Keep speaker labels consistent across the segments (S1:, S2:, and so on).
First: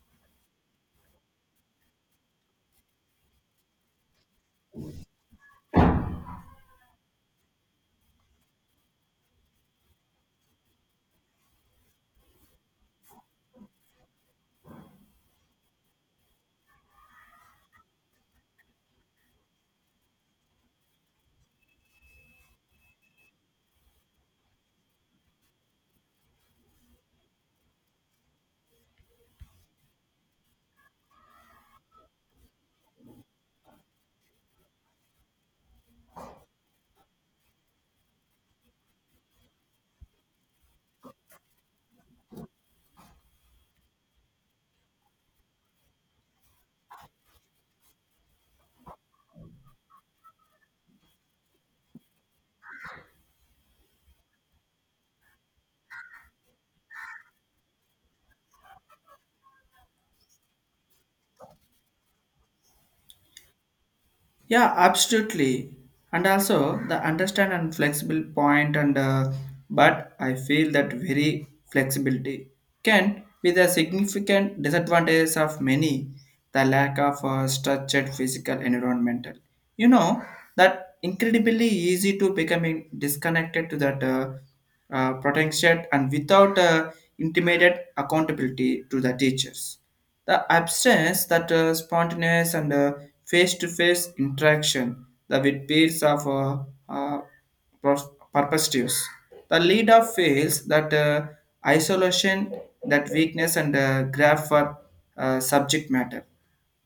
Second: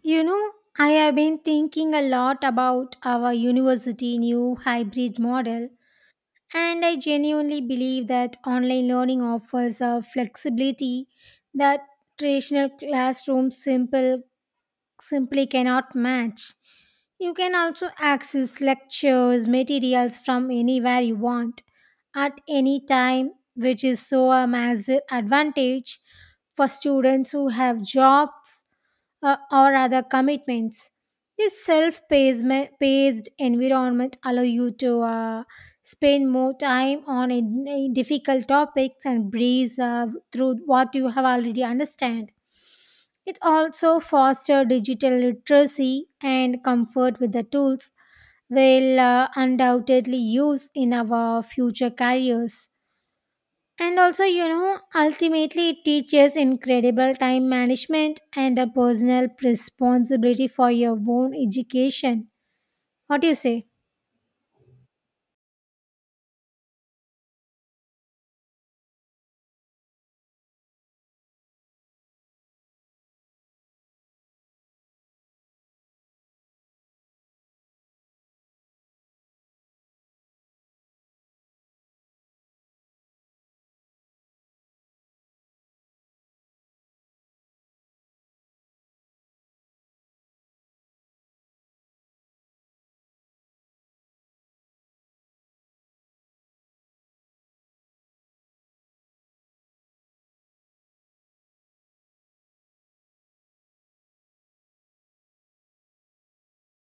S1: You know, I have been thinking a lot about our university new hybrid model, and I genuinely believe that online learning offers a flexibility that traditional classrooms simple simply cannot match. You can also access lectures, materials from anywhere you want at any time, which is so a massive advantage for students who have jobs or other commitments. This self-paced environment allow you to spend more time on a difficult topics and breeze through what you have already understand. It also foster digital literacy and comfort with the tools we'll undoubtedly use in our future careers. And also, you know, ultimately it teaches incredible time management and a personal responsibility for your own education. What do you say?
S2: Yeah, absolutely. And also the understand and flexible point and but I feel that very flexibility can be the significant disadvantages of many the lack of structured physical environmental. You know that incredibly easy to becoming disconnected to that potential and without intimated accountability to the teachers the absence that spontaneous and face-to-face interaction the with peers of uh, perspectives. The lead of fails that isolation, that weakness and graph for subject matter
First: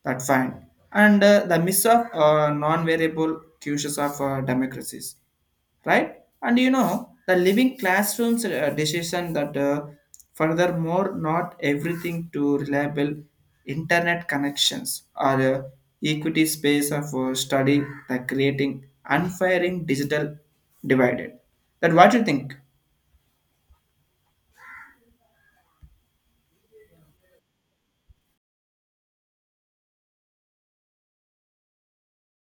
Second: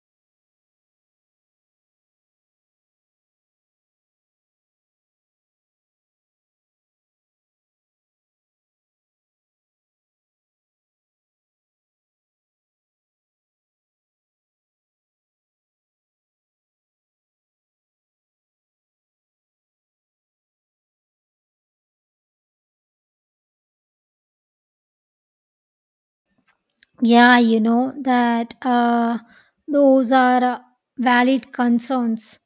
S2: that fine. And the miss of non-variable cues of democracies, right? And you know, the living classrooms decision that furthermore, not everything to reliable internet connections or equity space of study that creating unfiring digital divided. That what you think?
S1: Yeah, you know, that those are valid concerns.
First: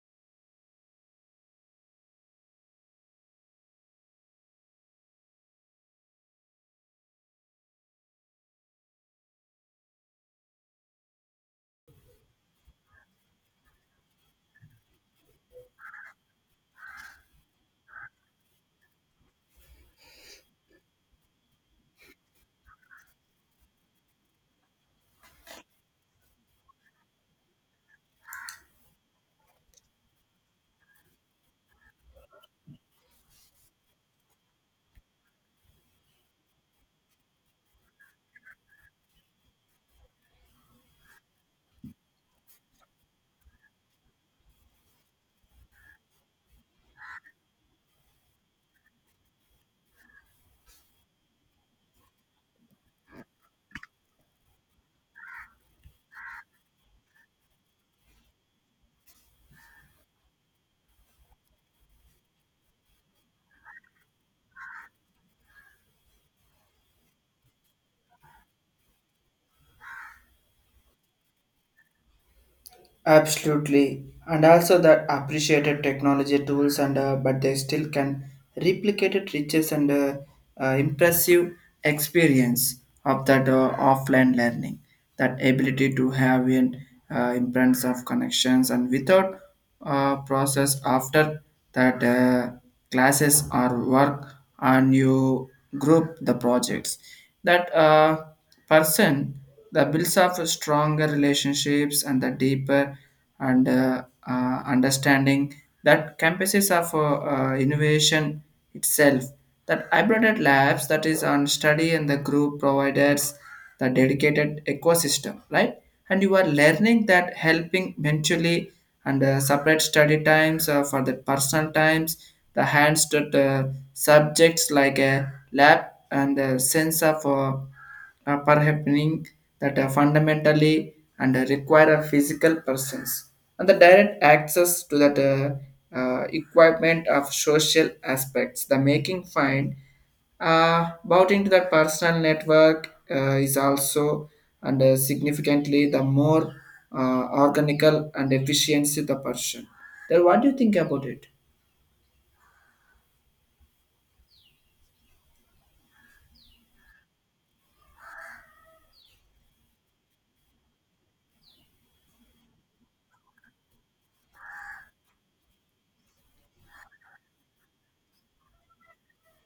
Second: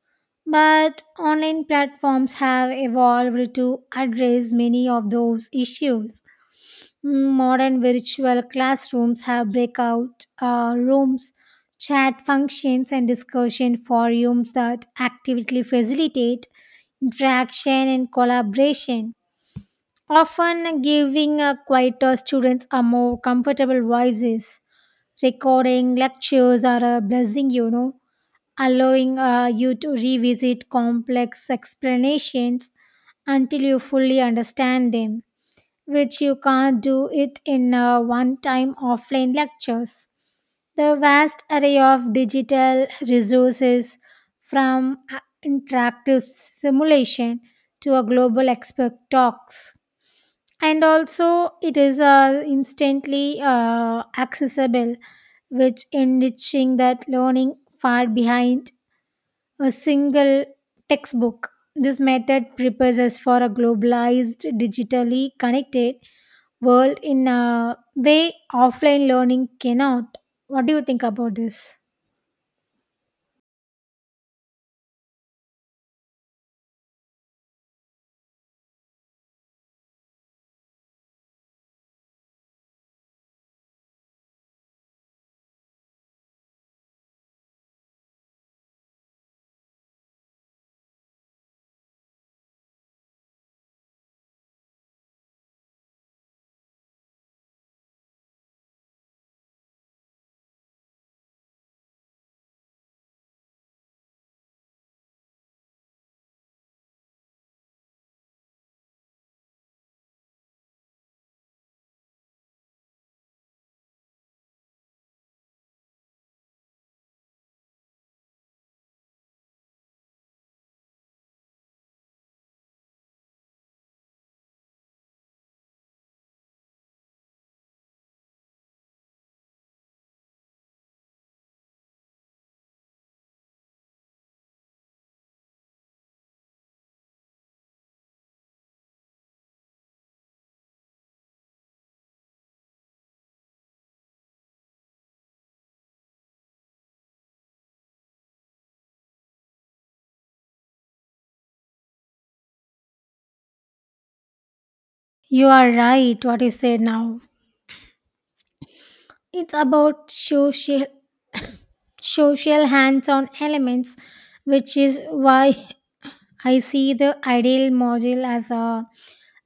S1: But online platforms have evolved to address many of those issues. Mm, modern virtual classrooms have breakout rooms, chat functions, and discussion forums that actively facilitate interaction and collaboration, often giving quieter students a more comfortable voices. Recording lectures are a blessing, you know, allowing you to revisit complex explanations until you fully understand them which you can't do it in one time offline lectures. The vast array of digital resources from interactive simulation to a global expert talks. And also, it is instantly accessible, which enriching that learning far behind a single textbook. This method prepares us for a globalized, digitally connected world in a way offline learning cannot. What do you think about this?
S2: Absolutely, and also that appreciated technology tools and but they still can replicate it riches and impressive experience of that offline learning. That ability to have an imprint of connections and without process after that classes or work and you group the projects that person the builds up stronger relationships and the deeper and understanding that campuses of innovation itself that hybrid labs that is on study and the group providers the dedicated ecosystem, right? And you are learning that helping eventually and separate study times for the personal times, the hands to the subjects like a lab and a sense of perhappening that are fundamentally and require a physical presence and the direct access to that equipment of social aspects the making fine bought to the personal network is also and significantly the more organical and efficiency the person. Then what do you think about it?
S1: You are right, what you said now. It's about social hands on elements, which is why I see the ideal model as a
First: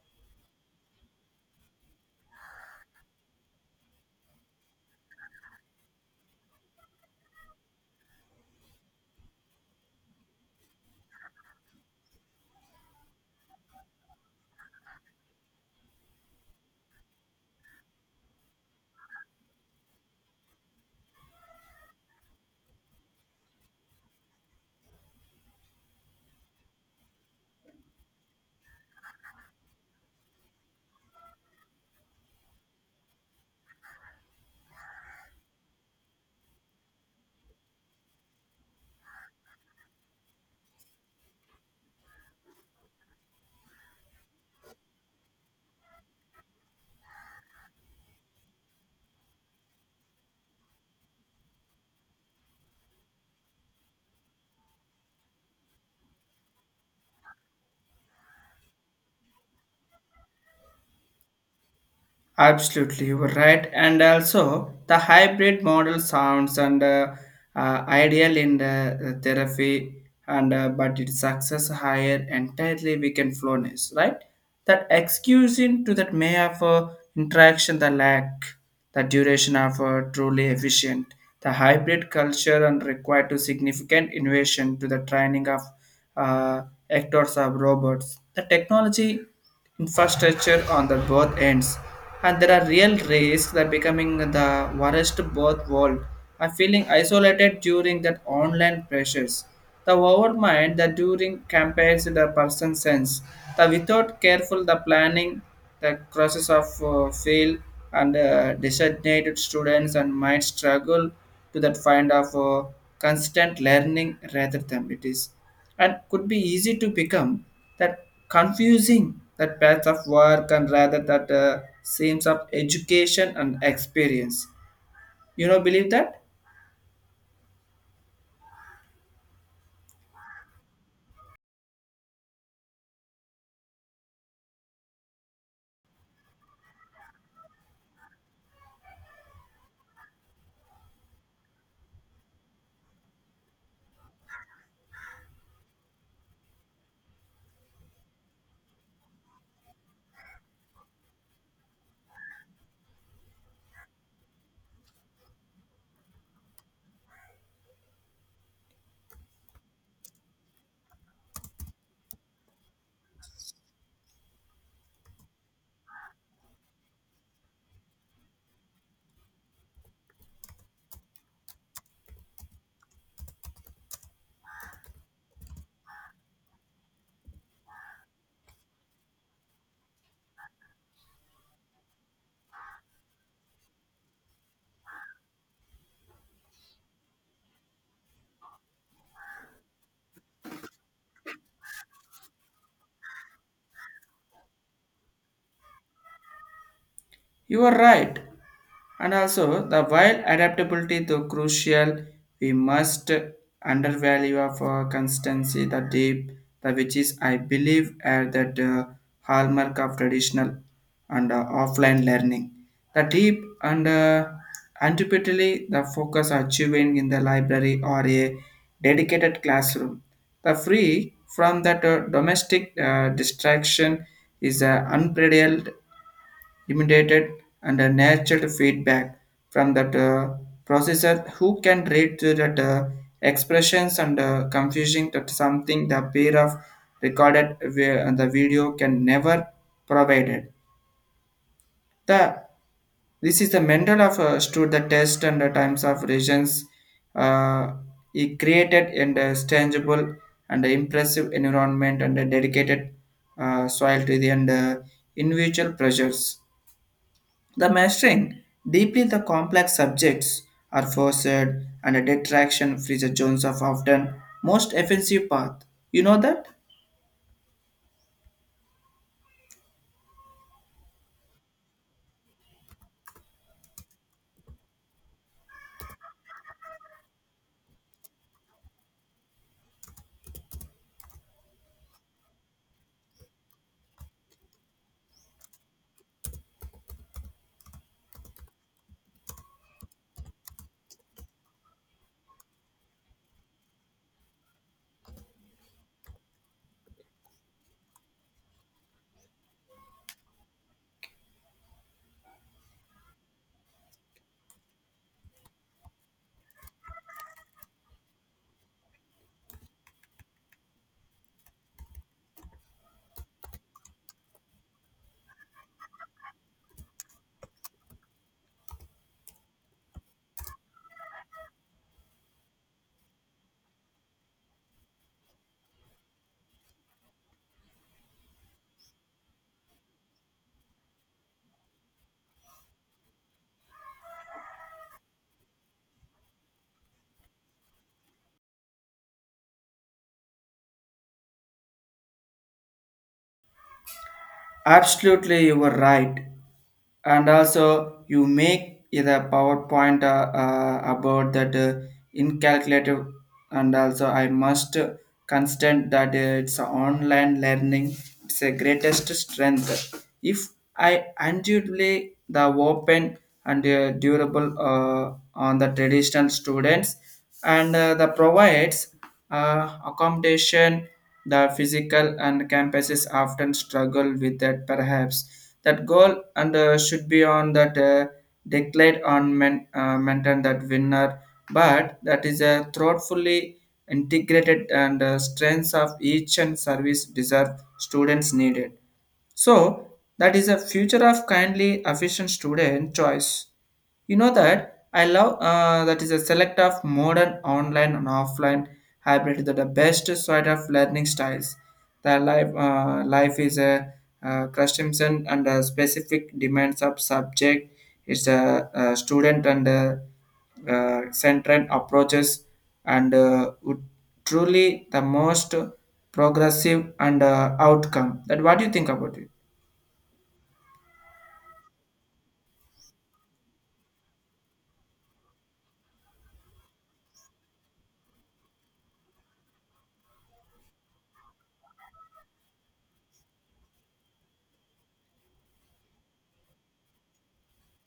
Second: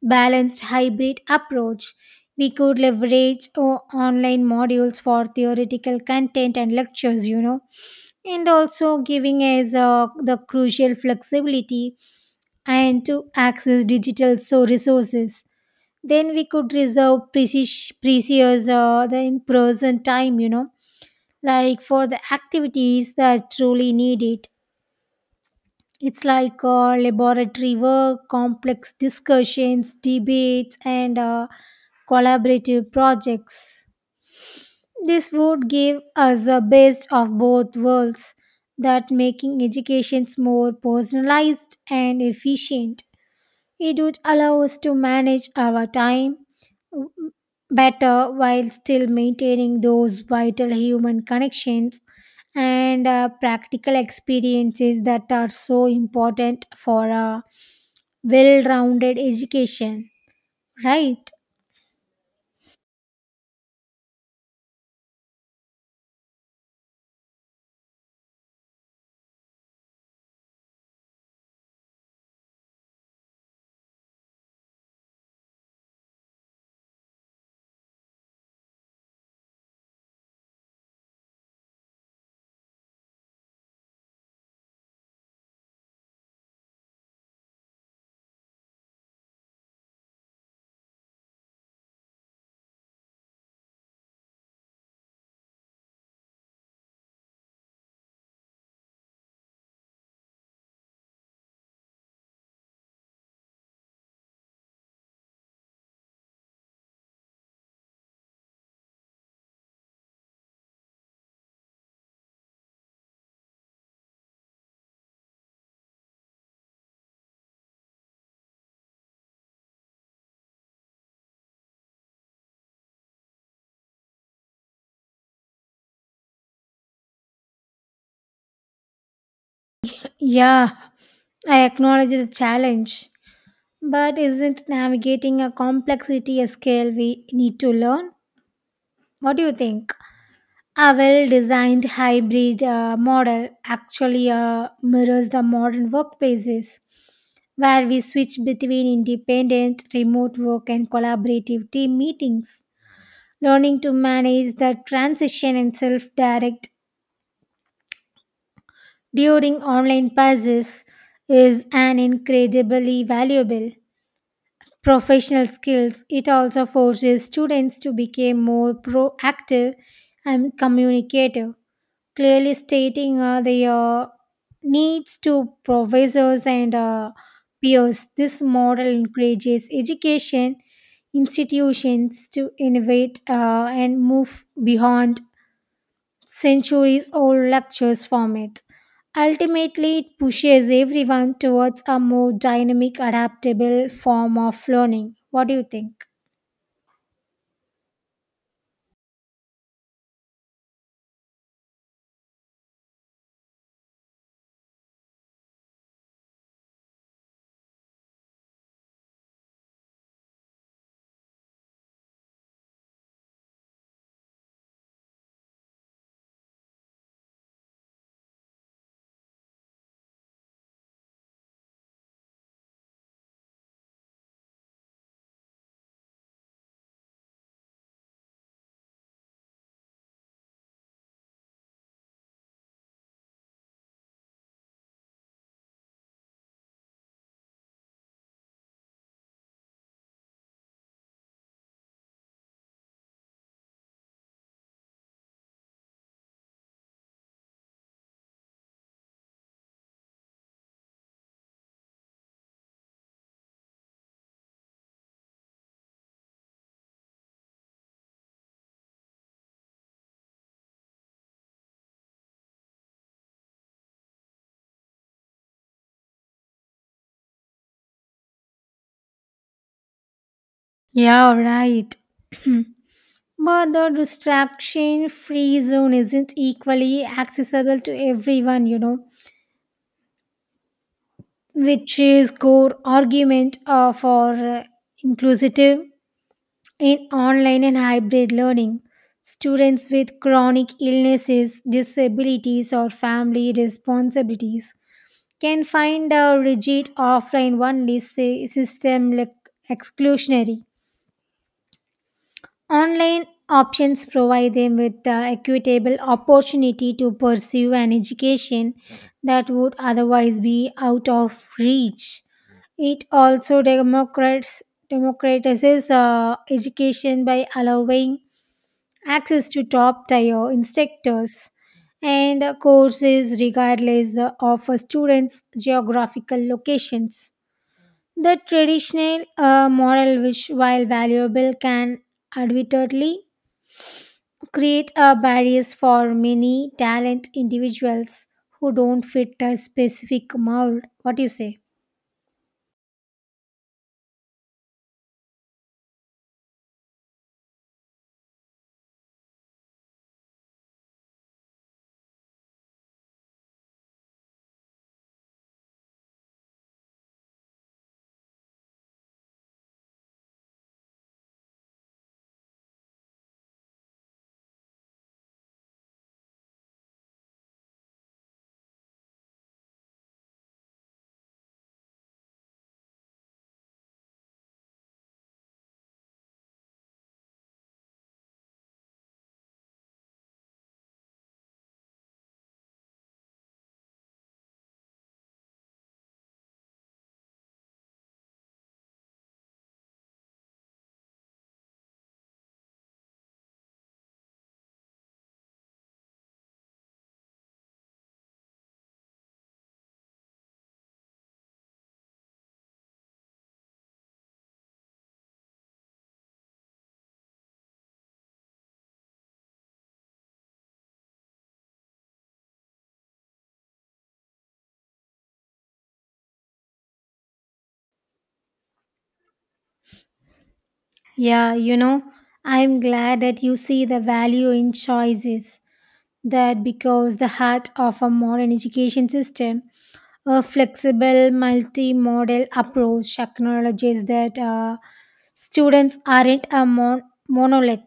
S1: balanced hybrid approach. We could leverage online modules for theoretical content and lectures, you know, and also giving us the crucial flexibility and to access digital so resources then we could reserve precious the in person time, you know, like for the activities that truly need it. It's like laboratory work, complex discussions, debates, and collaborative projects. This would give us the best of both worlds, that making educations more personalized and efficient. It would allow us to manage our time better while still maintaining those vital human connections and practical experiences that are so important for a well rounded education. Right?
S2: Absolutely, you were right. And also, the hybrid model sounds and ideal in the therapy, and but its success higher entirely we can flowness, right? That excusing to that may have interaction the lack, the duration of truly efficient. The hybrid culture and required to significant innovation to the training of uh, actors of robots. The technology infrastructure on the both ends and there are real risks that becoming the worst both world and feeling isolated during that online pressures the overmind that during campaigns the person sense the without careful the planning the process of fail and designated students and might struggle to that find of constant learning rather than it is and could be easy to become that confusing that path of work and rather that seems of education and experience, you know, believe that.
S1: Yeah, I acknowledge the challenge. But isn't navigating a complexity a skill we need to learn? What do you think? A well designed hybrid model actually mirrors the modern workplaces, where we switch between independent, remote work, and collaborative team meetings. Learning to manage the transition and self direct during online passes is an incredibly valuable professional skills. It also forces students to become more proactive and communicative, clearly stating their needs to professors and peers. This model encourages education institutions to innovate and move beyond centuries old lectures format. Ultimately, it pushes everyone towards a more dynamic, adaptable form of learning. What do you think?
S2: You are right. And also, the while adaptability though crucial, we must undervalue of constancy, the deep, the which is I believe are that hallmark of traditional and offline learning. The deep and antipathy, the focus achieving in the library or a dedicated classroom. The free from that domestic distraction is unparalleled imitated and a natural feedback from that processor who can read through that expressions and confusing that something the pair of and the video can never provided the this is the mental of stood the test and the times of regions uh, he created and tangible and impressive environment and a dedicated soil to the and individual pressures the mastering deeply the complex subjects are forced and a detraction frees the Jones of often most offensive path. You know that?
S1: Yeah, right. But the distraction free zone isn't equally accessible to everyone, you know, which is core argument for inclusive in online and hybrid learning. Students with chronic illnesses, disabilities, or family responsibilities can find a rigid offline only system like exclusionary. Online options provide them with the equitable opportunity to pursue an education that would otherwise be out of reach. It also democratizes education by allowing access to top tier instructors and courses regardless of a student's geographical locations. The traditional model, which while valuable, can admittedly create a barriers for many talent individuals who don't fit a specific mold. What do you say?
S2: Absolutely, you were right. And also, you make the PowerPoint about that incalculative, and also I must constant that it's online learning. It's a greatest strength. If I unduly the open and durable on the traditional students, and the provides accommodation the physical and campuses often struggle with that perhaps. That goal and should be on that declared on men, maintain that winner, but that is a thoughtfully integrated and strengths of each and service deserve students needed. So that is a future of kindly efficient student choice. You know that I love that is a select of modern online and offline hybrid that the best side of learning styles. The life is a customization and specific demands of subject. It's a, student and centered approaches and would truly the most progressive and outcome. That what do you think about it?
S1: Yeah, you know, I'm glad that you see the value in choices. That because the heart of a modern education system, a flexible multi-modal approach acknowledges that students aren't a monolith.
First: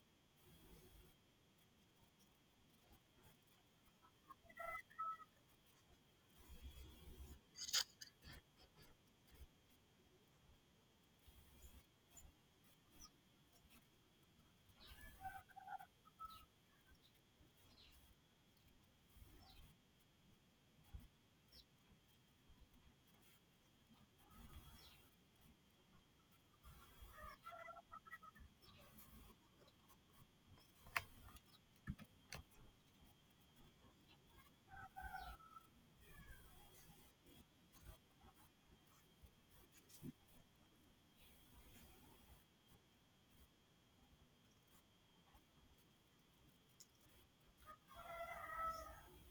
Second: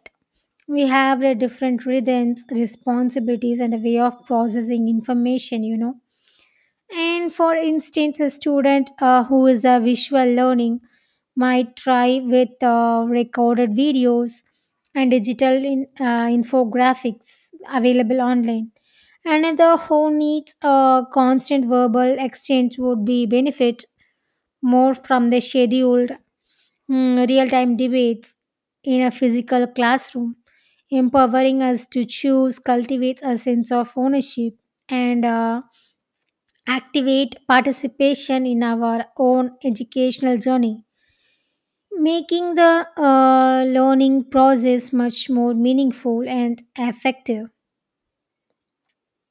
S1: We have the different rhythms, responsibilities, and a way of processing information. You know, and for instance, a student who is a visual learning might try with recorded videos and digital infographics available online. Another who needs a constant verbal exchange would be benefit more from the scheduled, mm, real-time debates in a physical classroom, empowering us to choose cultivates a sense of ownership and activate participation in our own educational journey, making the learning process much more meaningful and effective.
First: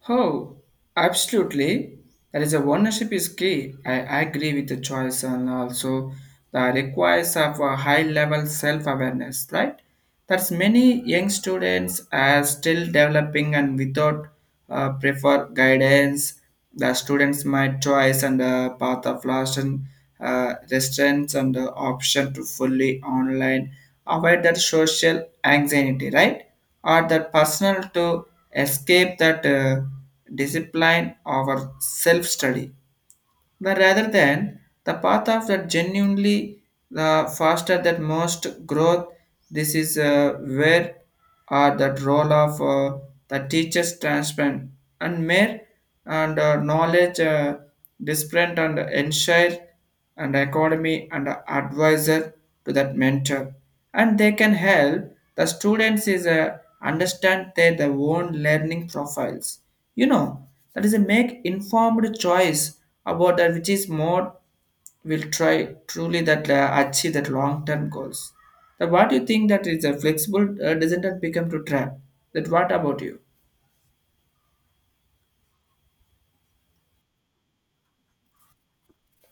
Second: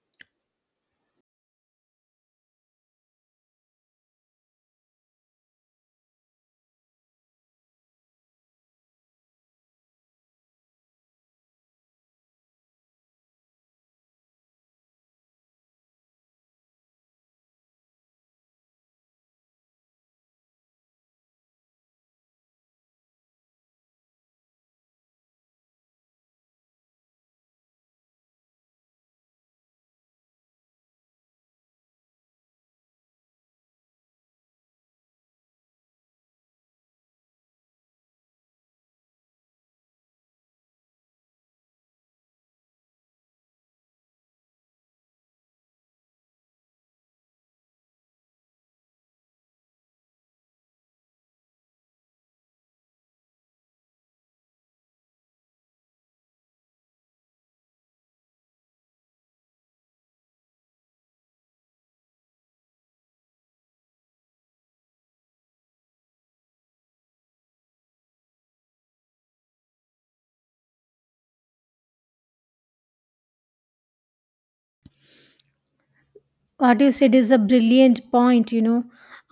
S2: Oh, absolutely. There is a ownership is key. I agree with the choice and also the requires of a high level self-awareness, right? That's many young students are still developing and without prefer guidance, the students might choice and path of last and restraints and the option to fully online avoid that social anxiety, right? Or that personal to escape that discipline or self-study. But rather than the path of that genuinely the faster that most growth, this is where are that role of the teacher's transparent and mere and knowledge disparate and ensure and academy and advisor to that mentor and they can help the students is understand their own learning profiles, you know, that is a make informed choice about that which is more will try truly that achieve that long term goals. That what you think that is a flexible doesn't that become to trap? That what about you?
S1: What you said is a brilliant point, you know,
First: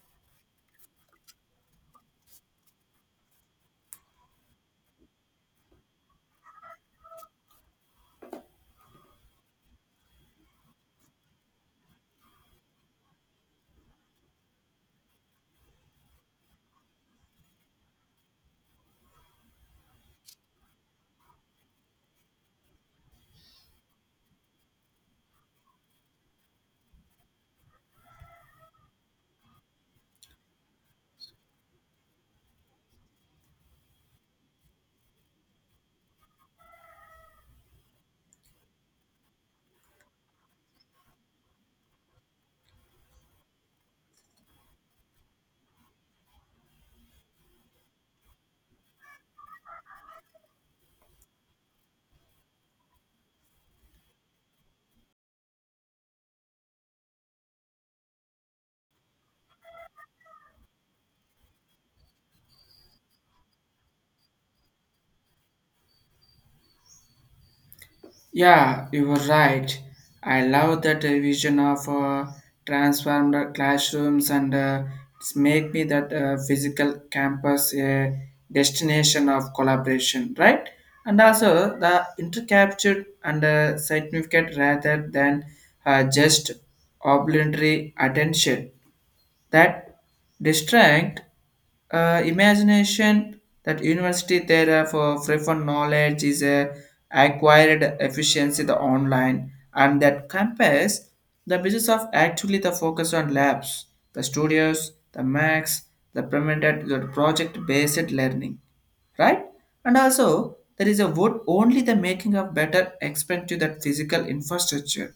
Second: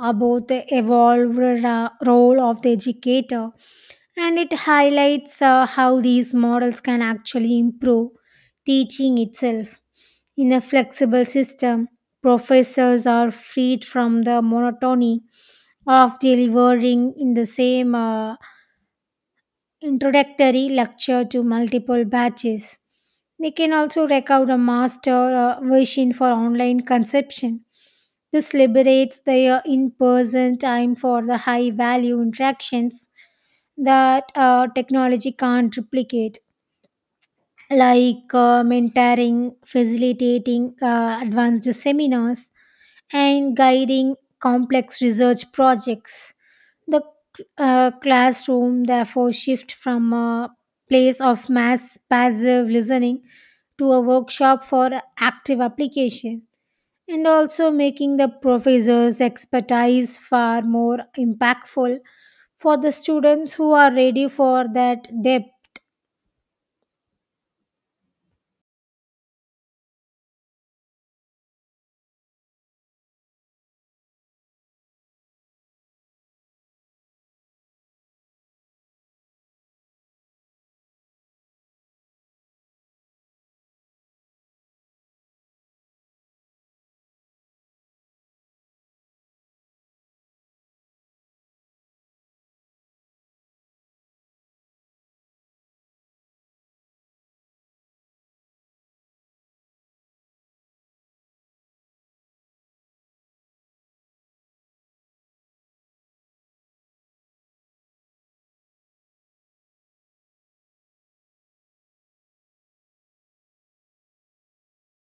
S1: about the evolved role of the educator, and it highlights how these models can actually improve teaching itself. In a flexible system, professors are freed from the monotony of delivering in the same introductory lecture to multiple batches. They can also record a master version for online consumption. This liberates their in person time for the high value interactions that technology can't replicate, like mentoring, facilitating advanced seminars, and guiding complex research projects. The classroom therefore shift from a place of mass passive listening to a workshop for active application, and also making the professor's expertise far more impactful for the students who are ready for that depth.
S2: Yeah, you were right. I love that vision of transformed classrooms and it's make me that physical campus a destination of collaboration, right? And also the intercaptured and significant rather than just obligatory attention that distract imagination that university there for free knowledge is a acquired efficiency the online and that compares the business of actually the focus on labs the studios the max the implemented the project based learning, right? And also, there is a wood only the making of better expand to that physical infrastructure,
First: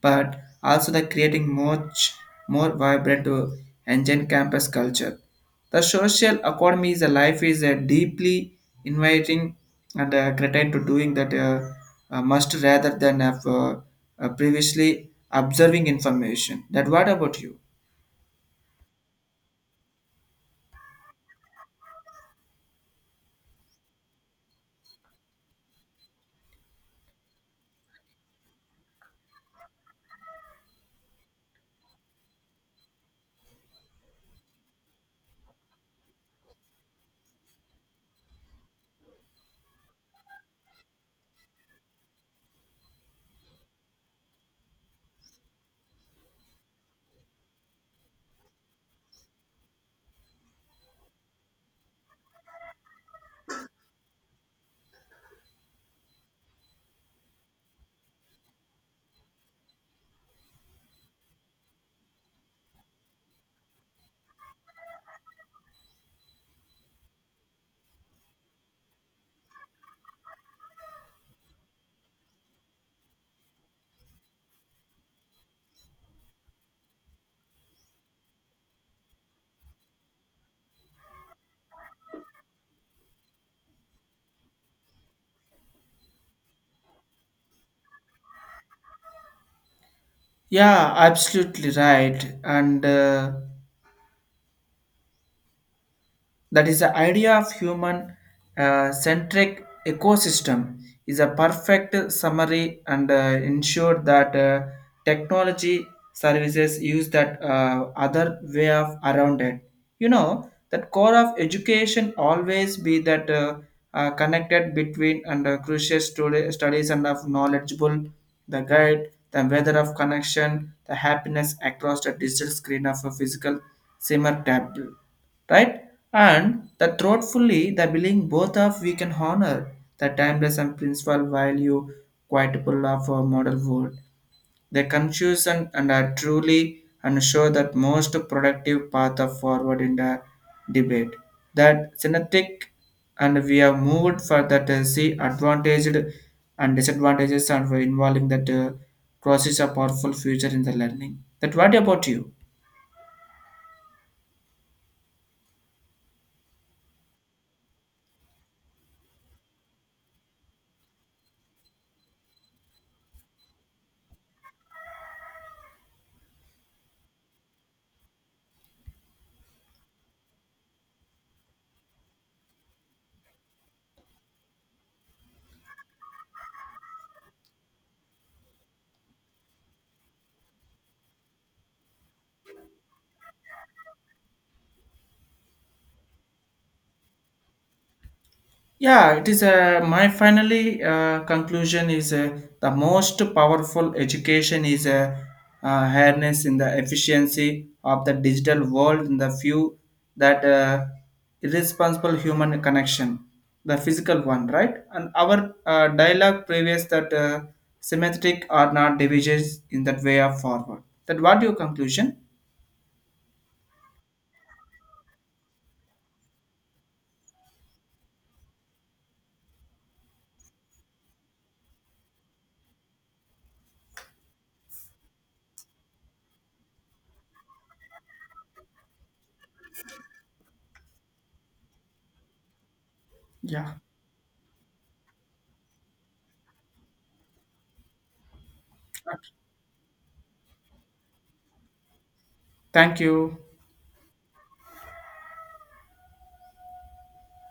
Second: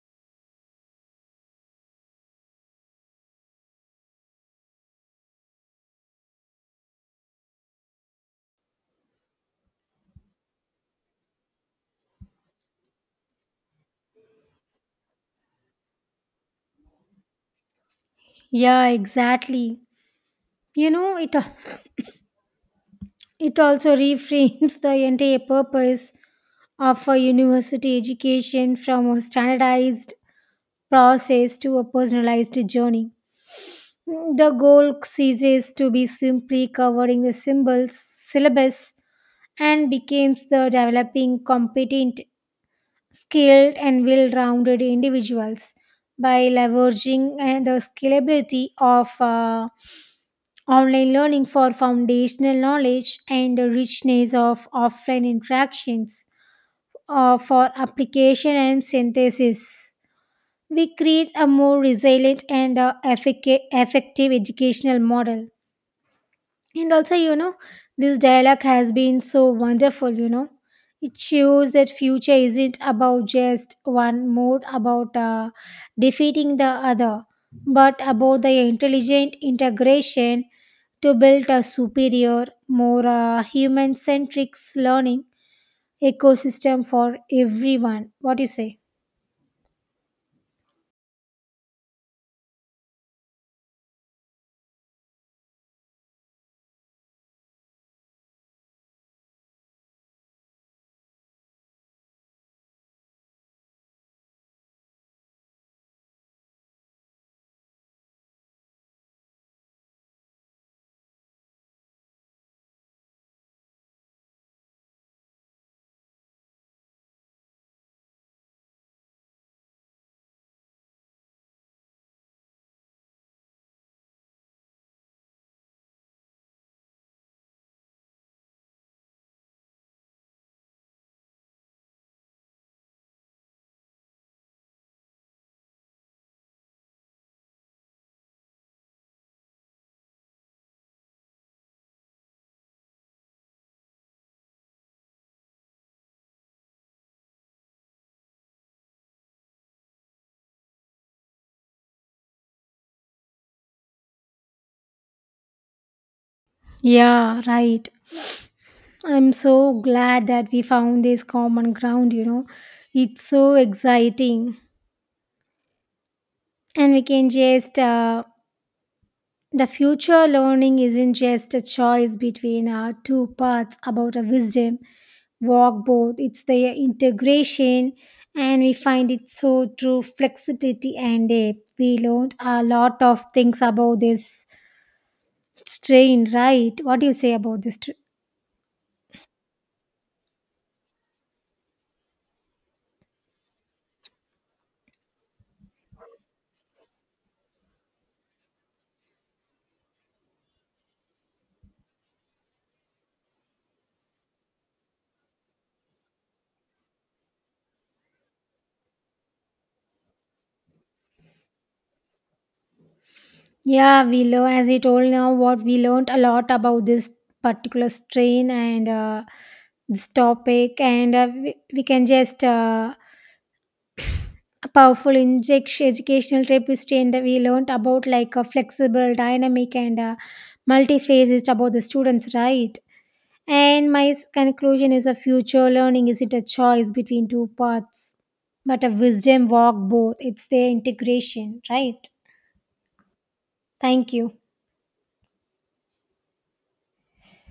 S2: but also the creating much more vibrant engine campus culture. The social economy is a life is a deeply inviting and creating to doing that must rather than have previously observing information. That what about you?
S1: Yeah, exactly. You know, it also reframes the entire purpose offer university education from a standardized process to a personalized journey. The goal ceases to be simply covering the syllabus, and becomes the developing competent, skilled, and well rounded individuals by leveraging and the scalability of online learning for foundational knowledge and the richness of offline interactions for application and synthesis. We create a more resilient and effective educational model. And also, you know, this dialogue has been so wonderful, you know, it shows that future isn't about just one mode, about defeating the other, but about the intelligent integration to build a superior, more human-centric learning ecosystem for everyone. What do you say?
S2: Yeah, absolutely right. And that is the idea of human centric ecosystem is a perfect summary and ensure that technology services use that other way of around it. You know that core of education always be that connected between and crucial studies and of knowledgeable the guide the weather of connection the happiness across the digital screen of a physical simmer tablet, right? And that thoughtfully, the believing both of we can honor the timeless and principal value quotable of our model world. The confusion and are truly and show that most productive path of forward in the debate. That synthetic and we have moved for that see advantaged and disadvantages and for involving that process a powerful future in the learning. That what about you?
S1: Yeah, right. I'm so glad that we found this common ground, you know. It's so exciting. And we can just, the future learning isn't just a choice between our two paths, about a wisdom, walk both. It's the integration, and we find it so through flexibility and depth. We learned a lot of things about this strain, right? What do you say about this?
S2: Yeah, it is my finally conclusion is the most powerful education is a harness in the efficiency of the digital world in the few that irresponsible human connection, the physical one, right? And our dialogue previous that symmetric or not divisions in that way of forward. That what your conclusion?
S1: Yeah, we learn as you told now what we learned a lot about this particular strain, and this topic, and we can just, a powerful injection educational tapestry, and we learned about like a flexible, dynamic, and multi-phase is about the students, right?
S2: Yeah.
S1: And my conclusion is a future learning isn't a choice between two paths, but a wisdom walk both. It's their integration, right?
S2: Thank you.
S1: Thank you.